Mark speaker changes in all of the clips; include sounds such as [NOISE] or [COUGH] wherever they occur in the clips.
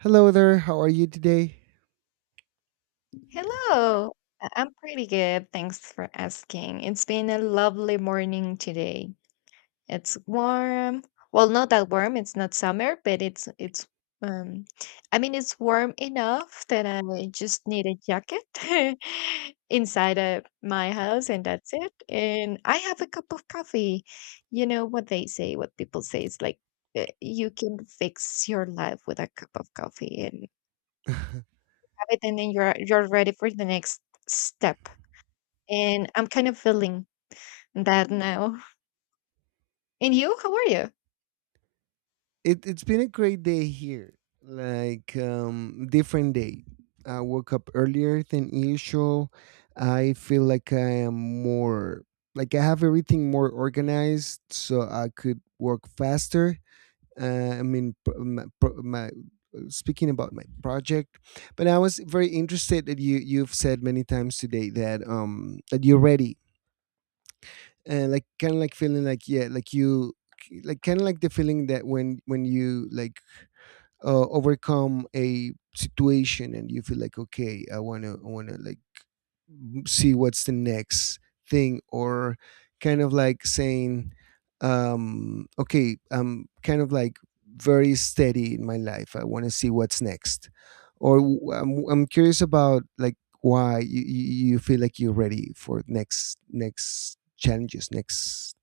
Speaker 1: Hello there, how are you today?
Speaker 2: Hello. I'm pretty good. Thanks for asking. It's been a lovely morning today. It's warm. Well, not that warm. It's not summer, but it's um I mean it's warm enough that I just need a jacket [LAUGHS] inside of my house, and that's it. And I have a cup of coffee. You know what they say, what people say is like, you can fix your life with a cup of coffee and
Speaker 1: [LAUGHS]
Speaker 2: have it, and then you're ready for the next step. And I'm kind of feeling that now. And you, how are you?
Speaker 1: It's been a great day here, like different day. I woke up earlier than usual. I feel like I am more, like I have everything more organized so I could work faster. I mean pro- my speaking about my project. But I was very interested that you've said many times today that that you're ready, and like kind of like feeling like, yeah, like you, like kind of like the feeling that when you like overcome a situation and you feel like, okay, I want to like see what's the next thing, or kind of like saying, okay, I'm kind of like very steady in my life, I want to see what's next. Or I'm curious about like why you feel like you're ready for next challenges, next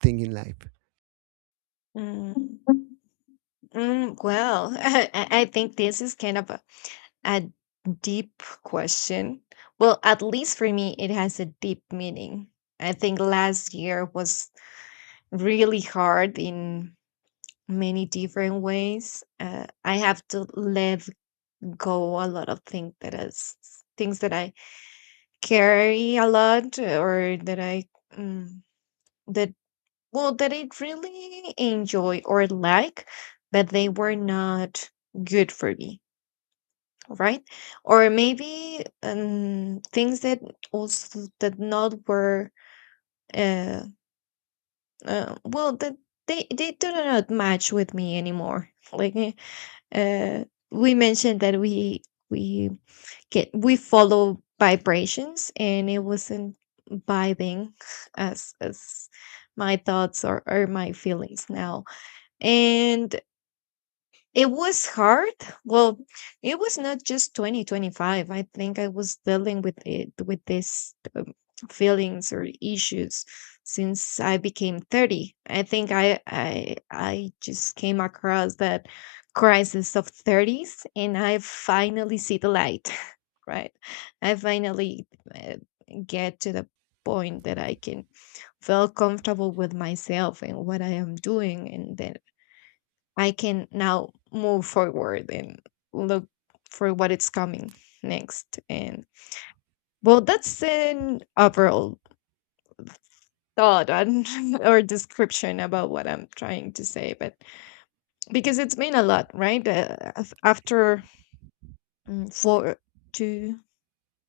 Speaker 1: thing in life.
Speaker 2: Mm. Mm, well, [LAUGHS] I think this is kind of a deep question. Well, at least for me, it has a deep meaning. I think last year was really hard in many different ways. I have to let go a lot of things that I carry a lot, or that I mm, that, well, that I really enjoy or like, but they were not good for me, right? Or maybe, things that also that not were, uh, well, that they do not match with me anymore. [LAUGHS] Like, uh, we mentioned that we we follow vibrations, and it wasn't vibing as my thoughts, or my feelings now. And it was hard. Well, it was not just 2025. I think I was dealing with it, with this, feelings or issues since I became 30. I think I just came across that crisis of 30s, and I finally see the light, [LAUGHS] right? I finally uh, get to the point that I can feel comfortable with myself and what I am doing, and then I can now move forward and look for what it's coming next. And, well, that's an overall thought and [LAUGHS] or description about what I'm trying to say, but because it's been a lot, right? After, four, two,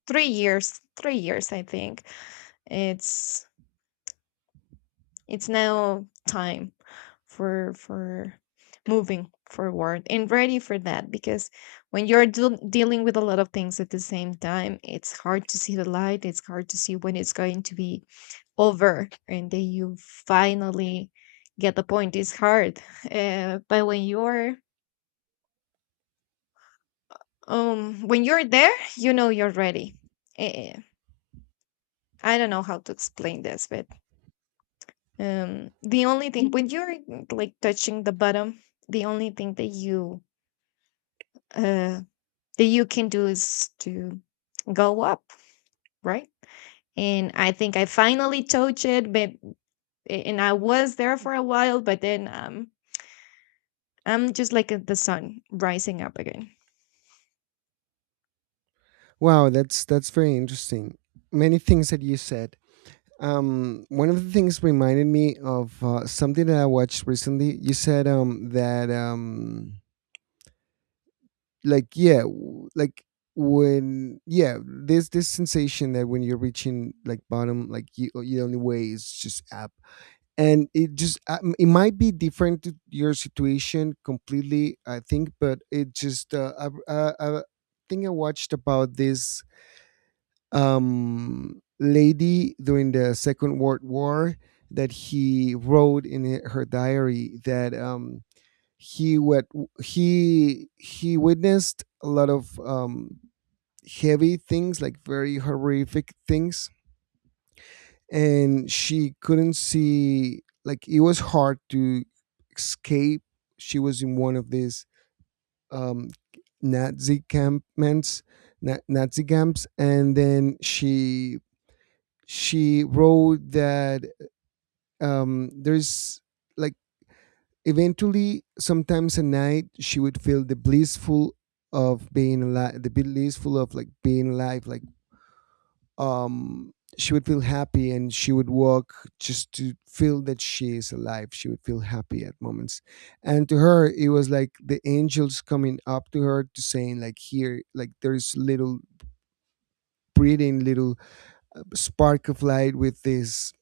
Speaker 2: 3 years, 3 years, I think it's it's now time for moving forward, and ready for that, because when you're dealing with a lot of things at the same time, it's hard to see the light. It's hard to see when it's going to be over, and then you finally get the point. It's hard. But when you're there, you know you're ready. Eh, I don't know how to explain this, but the only thing, when you're, like, touching the bottom, the only thing uh that you can do is to go up, right? And I think I finally touched it, but and I was there for a while, but then, I'm just like, the sun rising up again.
Speaker 1: Wow, that's very interesting. Many things that you said. One of the things reminded me of something that I watched recently. You said that like, yeah, like when, yeah, there's this sensation that when you're reaching like bottom, like you the only way is just up. And it just, it might be different to your situation completely, I think, but it just, I think I watched about this lady during the Second World War, that he wrote in her diary that, he what, he witnessed a lot of, heavy things, like very horrific things, and she couldn't see. Like it was hard to escape. She was in one of these, um, Nazi campments, Nazi camps, and then she wrote that, there's like, eventually sometimes at night she would feel the blissful of being alive, the blissful of like being alive, like um she would feel happy and she would walk just to feel that she is alive. She would feel happy at moments, and to her it was like the angels coming up to her, to saying like, here, like, there's little breathing, little spark of light with this,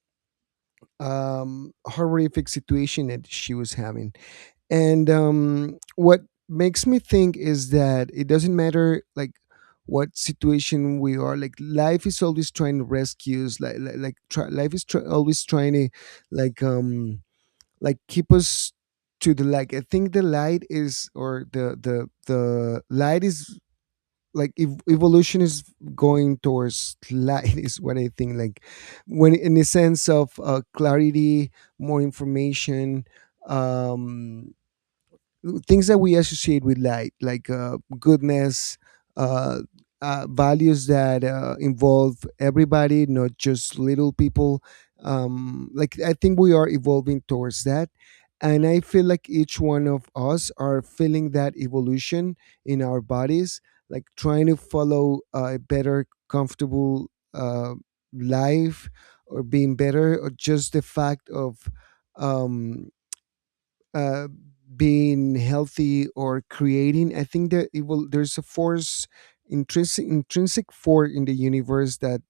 Speaker 1: horrific situation that she was having. And what makes me think is that it doesn't matter like what situation we are, like life is always trying to rescue us, like, like try, life is try, always trying to like, like, keep us to the light. I think the light is, or the light is like evolution is going towards light, [LAUGHS] is what I think. Like when, in the sense of clarity, more information, um things that we associate with light, like goodness, uh, values that involve everybody, not just little people. Like I think we are evolving towards that, and I feel like each one of us are feeling that evolution in our bodies, like trying to follow a better, comfortable life, or being better, or just the fact of um uh, being healthy or creating. I think that it will. There's a force, intrinsic force in the universe that,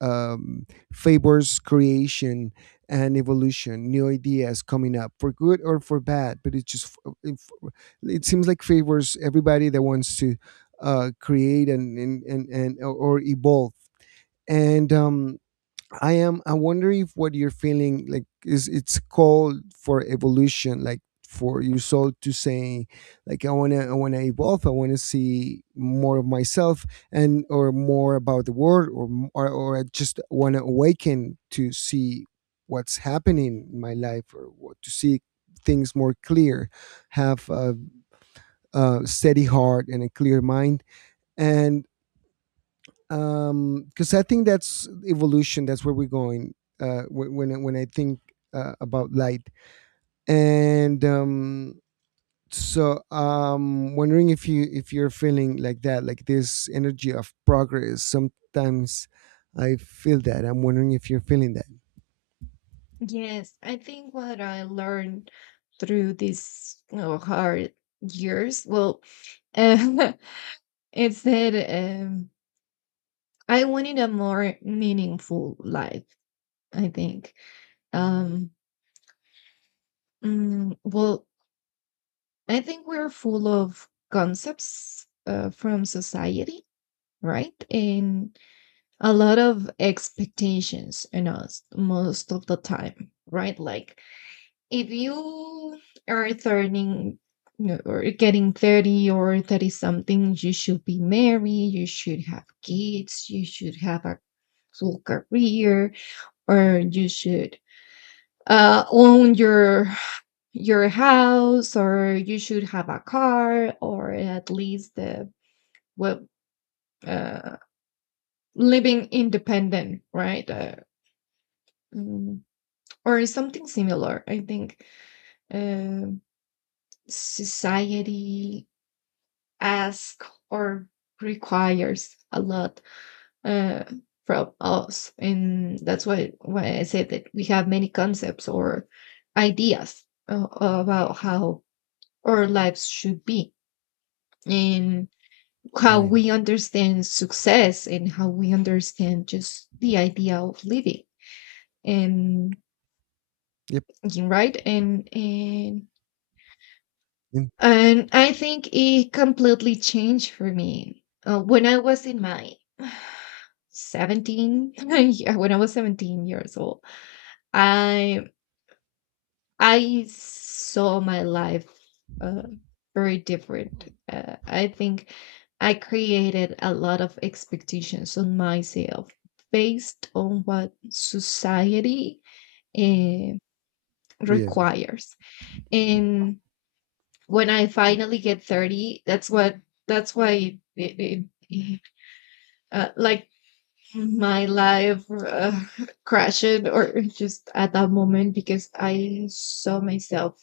Speaker 1: um, favors creation and evolution, new ideas coming up for good or for bad. But it just, it, it seems like favors everybody that wants to create and or evolve. And I am. I wonder if what you're feeling like is it's called for evolution, like for your soul to say, like, I wanna evolve. I wanna see more of myself, and or more about the world, or or I just wanna awaken to see what's happening in my life, or what, to see things more clear, have a steady heart and a clear mind, and because I think that's evolution, that's where we're going. When I think about light and so, wondering if you, if you're feeling like that, like this energy of progress. Sometimes I feel that. I'm wondering if you're feeling that.
Speaker 2: Yes, I think what I learned through these, hard years, well, uh, [LAUGHS] it's that, I wanted a more meaningful life. I think. Um, well, I think we're full of concepts, from society, right? And a lot of expectations on us most of the time, right? Like, if you are turning you or getting 30 or 30 something, you should be married, you should have kids, you should have a full career, or you should, own your house, or you should have a car, or at least the well, uh, living independent, right? Mm, or something similar, I think, um society asks or requires a lot, uh, from us. And that's why I said that we have many concepts or ideas, about how our lives should be, and how
Speaker 1: Brian?
Speaker 2: we understand success, and how we understand just the idea of living, and
Speaker 1: Yep.
Speaker 2: right. and and
Speaker 1: Mm.
Speaker 2: and I think it completely changed for me, when I was in my [SIGHS] 17 [LAUGHS] yeah, when I was 17 years old, i I saw my life, uh, very different. I think I created a lot of expectations on myself based on what society, eh,
Speaker 1: Yeah.
Speaker 2: requires. And when I finally get 30, that's why it, like, my life [LAUGHS] crashed, or just at that moment, because I saw myself,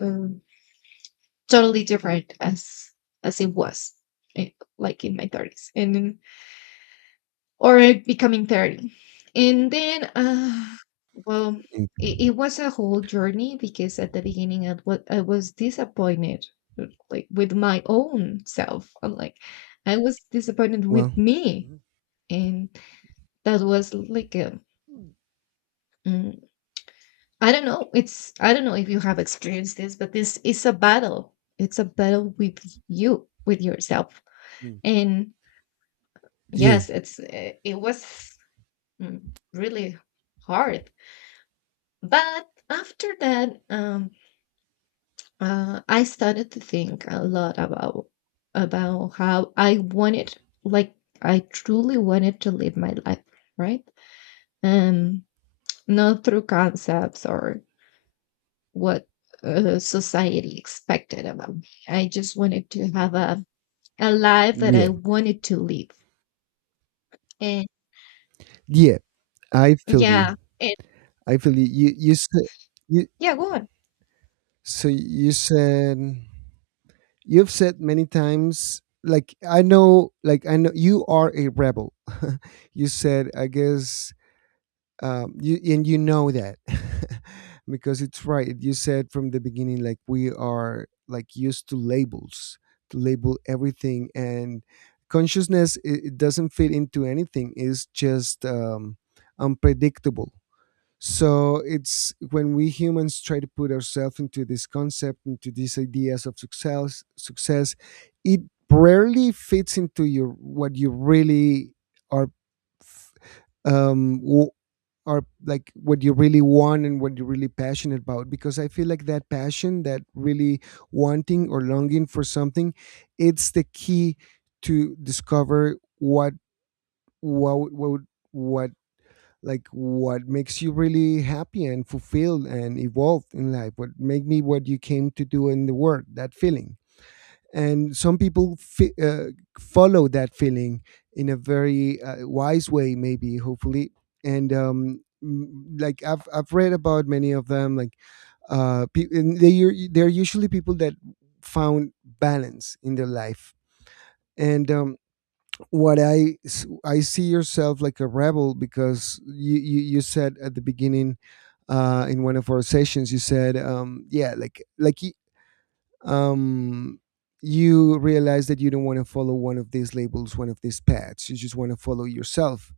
Speaker 2: Um, totally different as it was, eh, like, in my 30s, or becoming 30, and then, well,
Speaker 1: Mm.
Speaker 2: it was a whole journey, because at the beginning I was disappointed, like, with my own self. I'm like, I was disappointed with
Speaker 1: Well.
Speaker 2: me.
Speaker 1: Mhm.
Speaker 2: And that was like a, mm, I don't know. It's I don't know if you have experienced this, but this is a battle. It's a battle with you, with yourself.
Speaker 1: Mm.
Speaker 2: And
Speaker 1: Yeah.
Speaker 2: yes, it was, mm, really hard. But after that, I started to think a lot about how I wanted, like, I truly wanted to live my life, right? Um, Not through concepts, or what society expected about me. I just wanted to have a life that I
Speaker 1: Yeah.
Speaker 2: wanted to live, and
Speaker 1: Yeah, I feel you.
Speaker 2: yeah. And
Speaker 1: I feel you, you said, you,
Speaker 2: yeah, go on.
Speaker 1: so you said, you've said many times, like I know, like I know you are a rebel, [LAUGHS] you said, I guess, you, and you know that, [LAUGHS] because it's right. You said from the beginning like we are like used to labels, to label everything. And consciousness, it doesn't fit into anything. It's just, unpredictable. So it's when we humans try to put ourselves into this concept, into these ideas of success, it rarely fits into your, what you really are, um, w- are, like what you really want and what you're really passionate about. Because I feel like that passion, that really wanting or longing for something, it's the key to discover what, what what what like what makes you really happy and fulfilled and evolved in life, what make me, what you came to do in the world, that feeling. And some people follow that feeling in a very wise way, maybe hopefully. And like I've read about many of them, like and they're usually people that found balance in their life. And what I see yourself like a rebel because you said at the beginning, in one of our sessions, you said, yeah, like um, you realize that you don't want to follow one of these labels, one of these paths. You just want to follow yourself.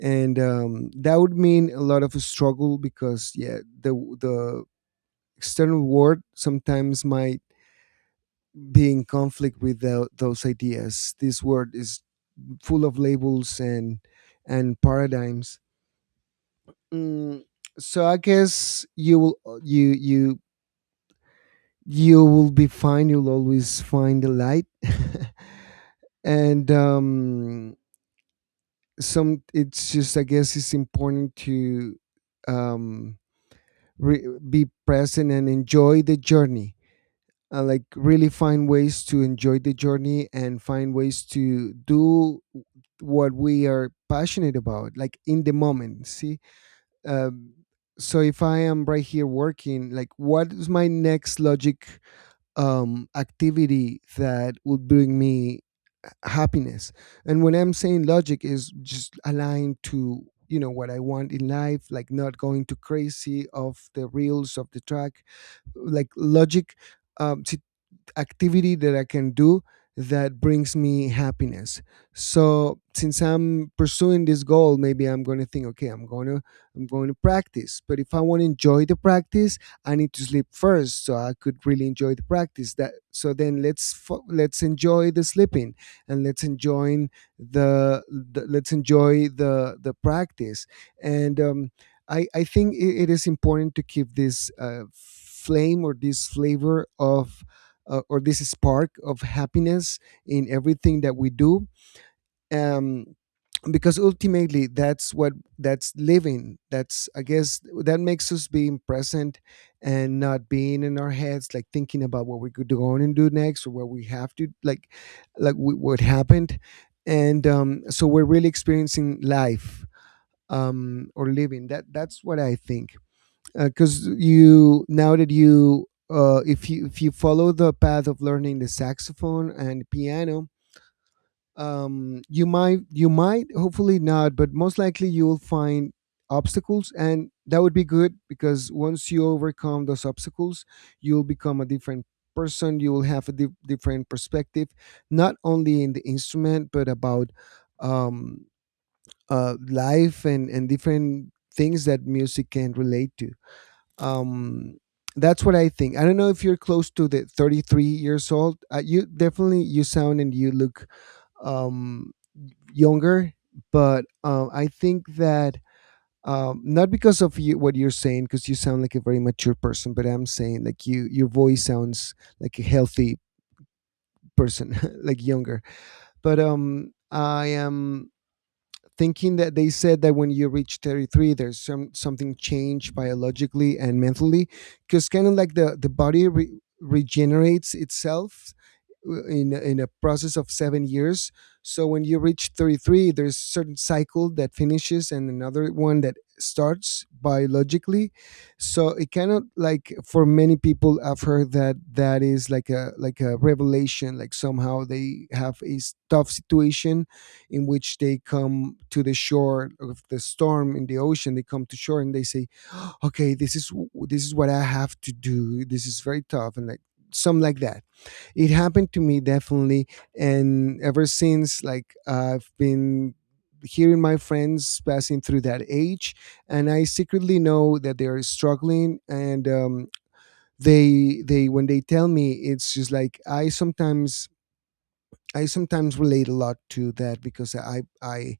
Speaker 1: And that would mean a lot of struggle, because, yeah, the the external world sometimes might be in conflict with those ideas. This world is full of labels and paradigms. Mm, so I guess you will, you will be fine. You'll always find the light, [LAUGHS] and some. It's just, I guess it's important to, um, be present and enjoy the journey. Like really find ways to enjoy the journey and find ways to do what we are passionate about, like in the moment, see, um, so if I am right here working, like what is my next logic activity that would bring me happiness. And when I'm saying logic, is just aligned to, you know, what I want in life, like not going too crazy of the reels of the track, like logic, um, activity that I can do that brings me happiness. So since I'm pursuing this goal, maybe I'm going to think, okay, I'm going to practice. But if I want to enjoy the practice, I need to sleep first, so I could really enjoy the practice. That, so then let's enjoy the sleeping and let's enjoy the let's enjoy the practice. And I think it is important to keep this flame, or this flavor of, or this spark of happiness in everything that we do, um, because ultimately that's what, that's living, that's, I guess, that makes us being present and not being in our heads, like thinking about what we could go on and do next, or what we have to like what happened. And so we're really experiencing life, or living. That that's what I think. Because you, now that you if you, if you follow the path of learning the saxophone and piano, you might, you might, hopefully not, but most likely you will find obstacles. And that would be good, because once you overcome those obstacles, you'll become a different person. You will have a different perspective, not only in the instrument, but about, um, life and different things that music can relate to. Um, that's what I think. I don't know if you're close to the 33 years old. Uh, you definitely, you sound and you look, um younger. But I think that, not because of you, what you're saying, because you sound like a very mature person, but I'm saying like you, your voice sounds like a healthy person, [LAUGHS] like younger. But I am thinking that they said that when you reach 33, there's some, something changed biologically and mentally, because kind of like the body regenerates itself, in a process of 7 years. So when you reach 33, there's certain cycle that finishes and another one that starts biologically. So it kind of like, for many people I've heard that, that is like a, like a revelation, like somehow they have tough situation in which they come to the shore of the storm in the ocean, they come to shore and they say, okay, this is, this is what I have to do, this is very tough And like some like that it happened to me definitely. And ever since, like, I've been hearing my friends passing through that age, and I secretly know that they are struggling. And they when they tell me, it's just like I sometimes relate a lot to that, because I I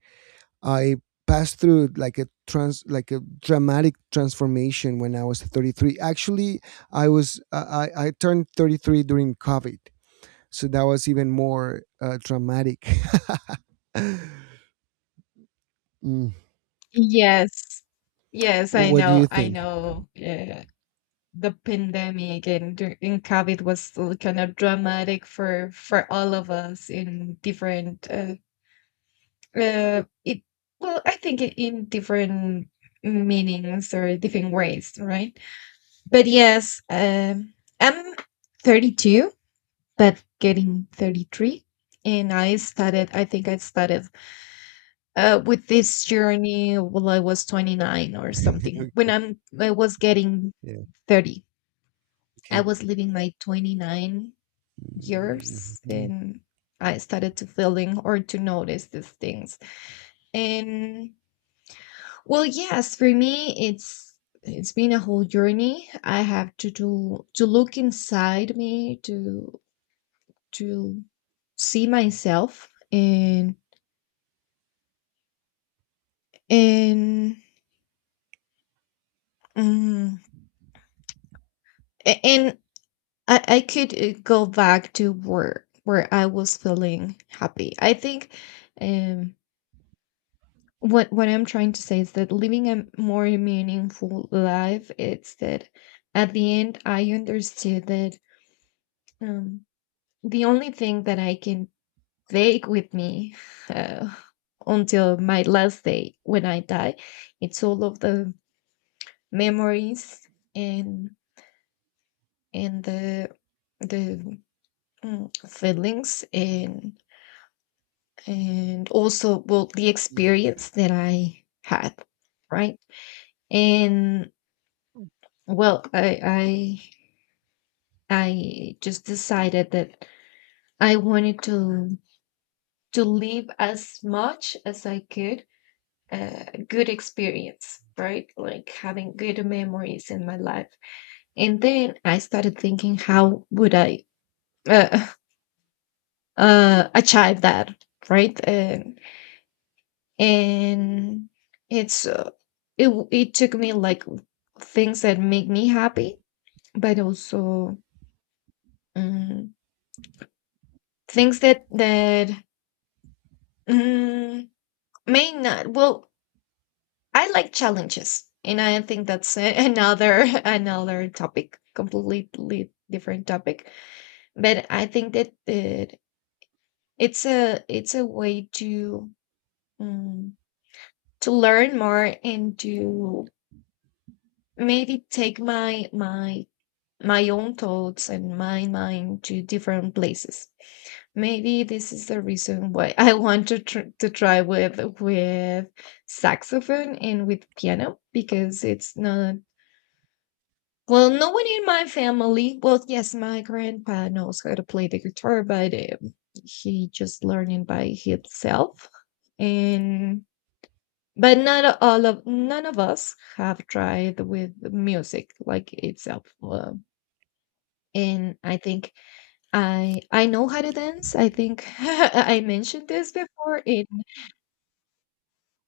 Speaker 1: I passed through like a dramatic transformation when I was 33. Actually, I was I turned 33 during COVID, so that was even more dramatic. [LAUGHS] Mm.
Speaker 2: Yes. Yes,
Speaker 1: What do you
Speaker 2: I
Speaker 1: think?
Speaker 2: know, yeah, the pandemic and COVID was kind of dramatic for all of us in different, it well, I think, I in different meanings or different ways, right? But yes, I'm 32, but getting 33, and I started, I think I started, with this journey when I was 29 or something.
Speaker 1: [LAUGHS]
Speaker 2: When I was getting
Speaker 1: Yeah.
Speaker 2: 30, I
Speaker 1: Okay.
Speaker 2: was living my 29 years,
Speaker 1: Mhm.
Speaker 2: and I started to feeling or to notice these things. And, well, yes, for me it's been a whole journey. I have to do to look inside me, to see myself, and and mm, and I could, go back to work where I was feeling happy. I think, um what I'm trying to say is that living a more meaningful life, it's that at the end I understood that, um the only thing that I can take with me, uh, until my last day when I die, it's all of the memories, and and the the, feelings, and also, well, the
Speaker 1: Yeah.
Speaker 2: experience that I had, right? And, well, I just decided that I wanted to live as much as I could a good experience, right? Like having good memories in my life. And then I started thinking, how would I, uh, [LAUGHS] achieve that, right? And it's uh, it took me, like, things that make me happy, but also, mm, things that, mm, may not. Well, I like challenges, and I think that's another [LAUGHS] another topic, completely different topic. But I think that it's a way to, mm, to learn more, and to, maybe, take my own thoughts and my mind to different places. Maybe this is the reason why [LAUGHS] I want to tr to try with saxophone and with piano, because it's not, well, no one in my family. Well, yes, my grandpa knows how to play the guitar, but, he just learning by himself. And, but not all of none of us have tried with music like itself. And I think I know how to dance. I think [LAUGHS] I mentioned this before.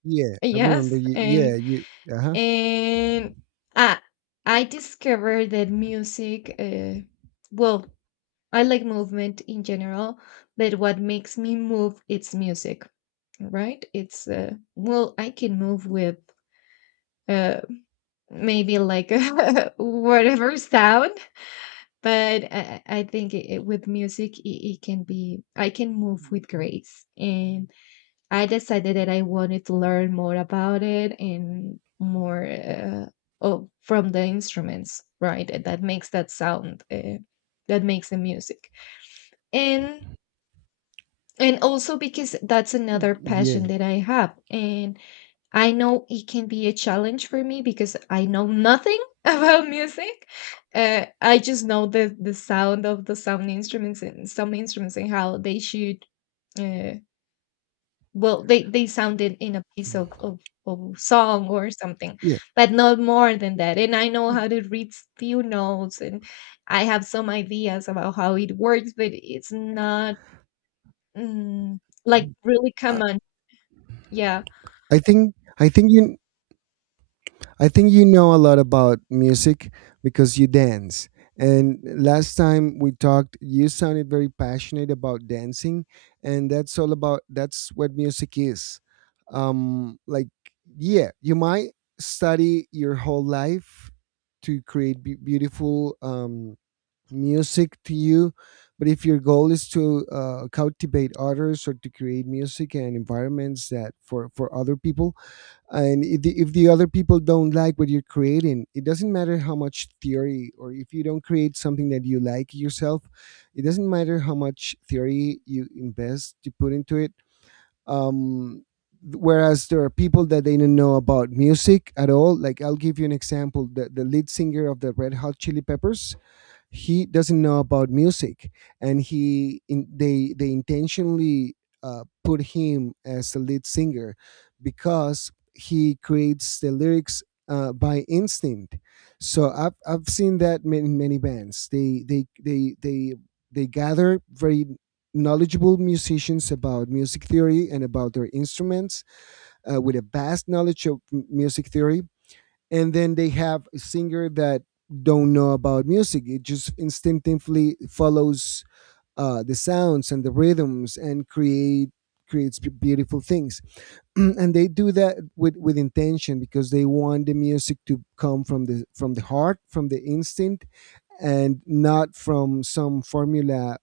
Speaker 1: Yeah. I remember
Speaker 2: Yes,
Speaker 1: you. Yeah.
Speaker 2: and
Speaker 1: You. Uh huh.
Speaker 2: and I I discovered that music. Well, I like movement in general, but what makes me move, it's music, right? It's, well, I can move with, uh, maybe, like, [LAUGHS] whatever sound, but I think with music, it can be, I can move with grace. And I decided that I wanted to learn more about it, and more, from the instruments, right? That, that makes that sound, that makes the music, and and also, because that's another passion
Speaker 1: Yeah.
Speaker 2: that I have. And I know it can be a challenge for me, because I know nothing [LAUGHS] about music. I just know the sound of the sound instruments, and some instruments, and how they should. Uh, well, they sounded in a piece of song or something.
Speaker 1: Yeah.
Speaker 2: But not more than that. And I know how to read few notes, and I have some ideas about how it works, but it's not, mm, like, really
Speaker 1: I,
Speaker 2: common. Yeah.
Speaker 1: I think. I think you I think you know a lot about music because you dance. And last time we talked, you sounded very passionate about dancing, and that's all about that's what music is. Um, like, yeah, you might study your whole life to create beautiful music to you, but if your goal is to cultivate others or to create music and environments that for other people, and if the other people don't like what you're creating, it doesn't matter how much theory. Or if you don't create something that you like yourself, it doesn't matter how much theory you invest, you put into it. um Whereas there are people that they don't know about music at all. Like, I'll give you an example: the lead singer of the Red Hot Chili Peppers, he doesn't know about music. And they intentionally put him as the lead singer because he creates the lyrics by instinct. So I've seen that many, many bands, they gather very knowledgeable musicians about music theory and about their instruments, with a vast knowledge of music theory, and then they have a singer that don't know about music. It just instinctively follows the sounds and the rhythms and creates beautiful things. [CLEARS THROAT] And they do that with intention because they want the music to come from the heart, from the instinct, and not from some formula,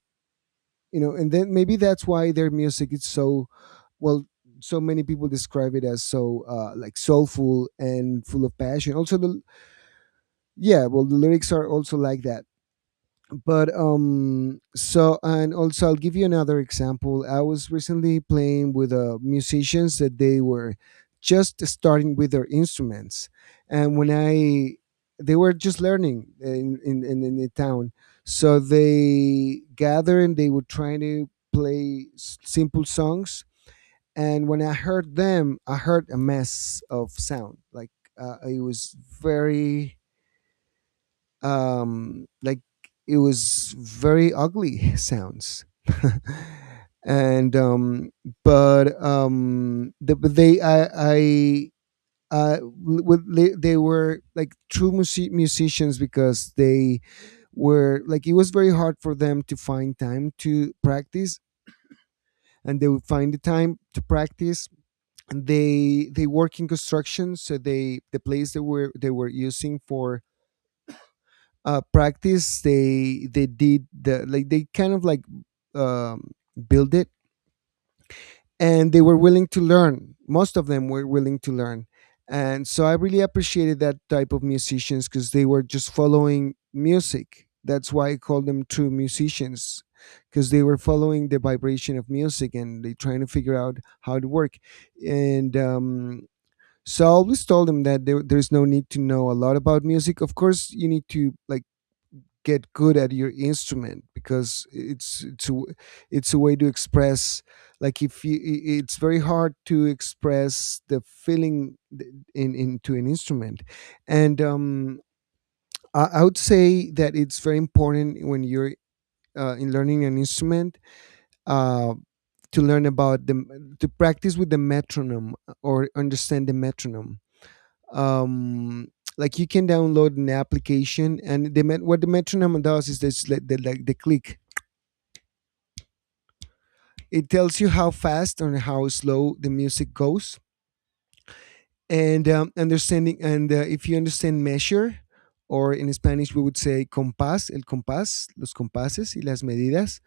Speaker 1: you know. And then maybe that's why their music is so, well, so many people describe it as so like soulful and full of passion. Also, the yeah well the lyrics are also like that. But and also, I'll give you another example. I was recently playing with musicians that they were just starting with their instruments, and when I they were just learning in the town. So they gather and they were trying to play simple songs, and when I heard them, I heard a mess of sound. Like, it was very, um, like it was very ugly [LAUGHS] sounds [LAUGHS] and um but they I uh with they were like true musicians, because they were like, it was very hard for them to find time to practice, and they would find the time to practice. And they work in construction, so the place they were, they were using for practice, they did the, like, they kind of like, um, build it. And they were willing to learn. Most of them were willing to learn. And so I really appreciated that type of musicians, because they were just following music. That's why I call them true musicians, because they were following the vibration of music and they trying to figure out how to work. And so I always told them that there's no need to know a lot about music. Of course you need to, like, get good at your instrument, because it's a way to express. Like, if it's very hard to express the feeling th- in into an instrument. And I would say that it's very important when you're in learning an instrument uh to learn about the, to practice with the metronome, or understand the metronome. um like, you can download an application, and the what the metronome does is this, like the click. It tells you how fast or how slow the music goes. And understanding, and if you understand measure, or in Spanish we would say compás, el compás, los compases y las medidas.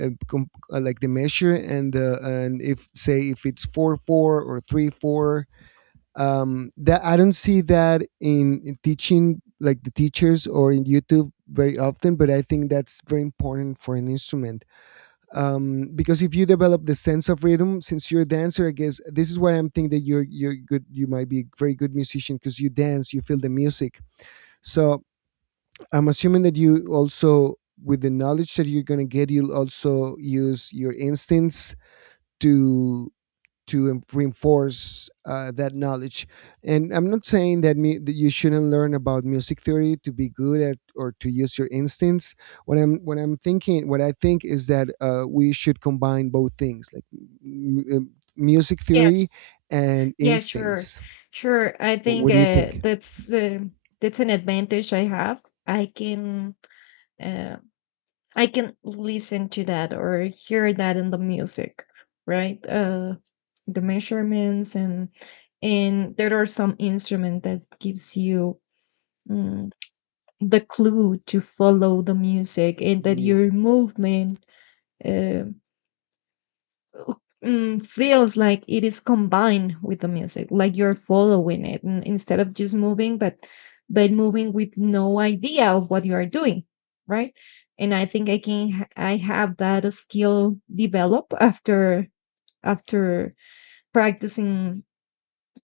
Speaker 1: Like the measure, and if, say, if it's 4/4 or 3/4. Um, that I don't see that in teaching, like the teachers, or in YouTube very often, but I think that's very important for an instrument. Um, because if you develop the sense of rhythm, since you're a dancer, I guess this is why I'm thinking that you're good, you might be a very good musician, because you dance, you feel the music. So I'm assuming that you also, with the knowledge that you're going to get, you'll also use your instincts to reinforce that knowledge. And I'm not saying that, me, that you shouldn't learn about music theory to be good at or to use your instincts. What I think is that we should combine both things, like m- m- music theory
Speaker 2: Yes.
Speaker 1: and
Speaker 2: Yeah. Sure,
Speaker 1: instincts.
Speaker 2: sure, I think,
Speaker 1: What do you think?
Speaker 2: that's an advantage I have. i can uh, I can listen to that or hear that in the music, right? The measurements, and there are some instrument that gives you, mm, the clue to follow the music and that
Speaker 1: Yeah.
Speaker 2: your movement, uh, feels like it is combined with the music, like you're following it, and instead of just moving, but moving with no idea of what you are doing, right? And I think I have that skill develop, after practicing,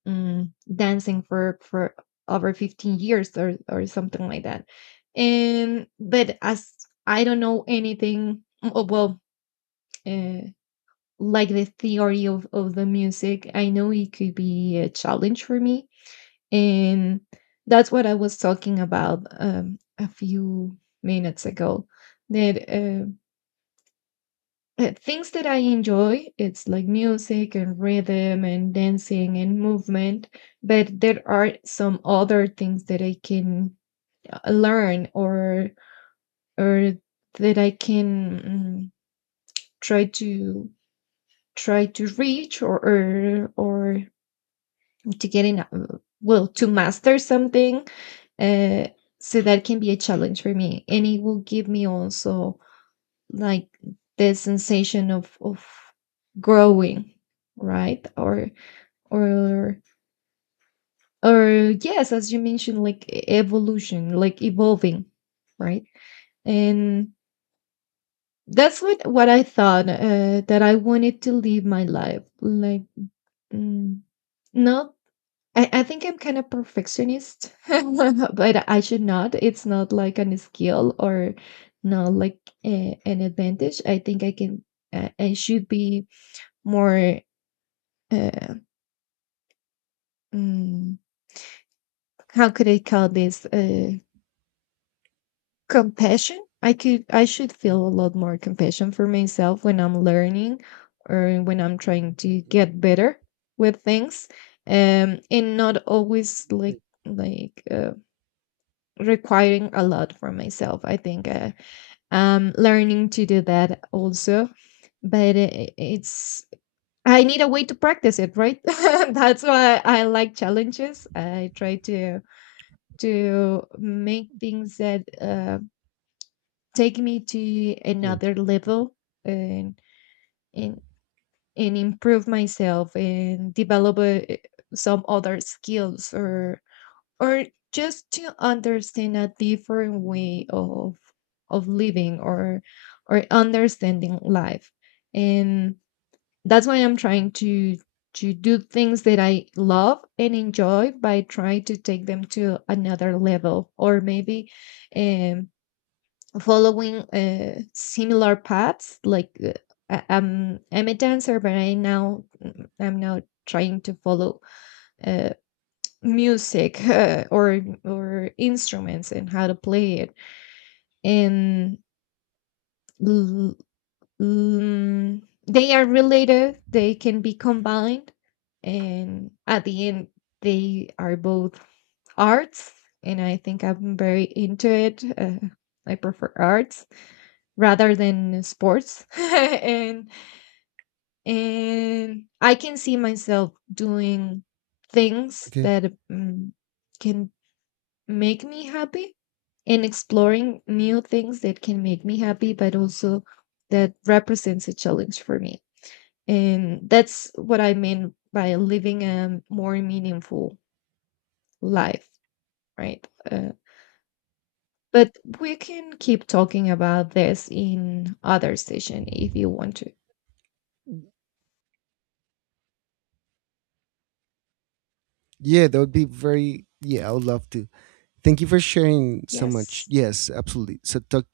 Speaker 2: dancing for over 15 years or something like that. And, but as I don't know anything, oh, well, uh, like, the theory of the music, I know it could be a challenge for me. And that's what I was talking about, a few minutes ago. That, things that I enjoy, it's like music and rhythm and dancing and movement, but there are some other things that I can, learn, or that I can, try to try to reach, or to getting, well, to master something, uh, so that can be a challenge for me, and it will give me also, like, the sensation of growing, right? Or or or yes, as you mentioned, like, evolution, like evolving, right? And that's what I thought, that I wanted to live my life, like, mm, not, I think I'm kind of perfectionist, [LAUGHS] but I should not. It's not like an skill, or not like an advantage. I think I should be more, uh, mm, how could I call this? Compassion. I could, I should feel a lot more compassion for myself when I'm learning, or when I'm trying to get better with things. And not always,
Speaker 1: But,
Speaker 2: like, requiring a lot for myself. I think, I'm learning to do that also, but it's, I need a way to practice it, right? [LAUGHS] That's why I like challenges. I try to make things that, take me to
Speaker 1: yeah.
Speaker 2: another
Speaker 1: Okay.
Speaker 2: level, and and and improve myself, and develop, some other skills, or just to understand a different way of living, or understanding life. And that's why I'm trying to do things that I love and enjoy, by trying to take them to another level, or maybe, um following, similar paths, like, I'm a dancer, but I'm now trying to follow, uh, music, [LAUGHS] or instruments, and how to play it, and l- l- they are related. They can be combined, and at the end they are both arts. And I think I'm very into it. I prefer arts rather than sports. [LAUGHS] And I can see myself doing things
Speaker 1: Okay.
Speaker 2: that, can make me happy, and exploring new things that can make me happy, but also that represents a challenge for me. And that's what I mean by living a more meaningful life, right? But we can keep talking about this in other session if you want to.
Speaker 1: Yeah, that would be very. Yeah, I would love to. Thank you for sharing so much.
Speaker 2: Yes.
Speaker 1: Yes, absolutely. So, talk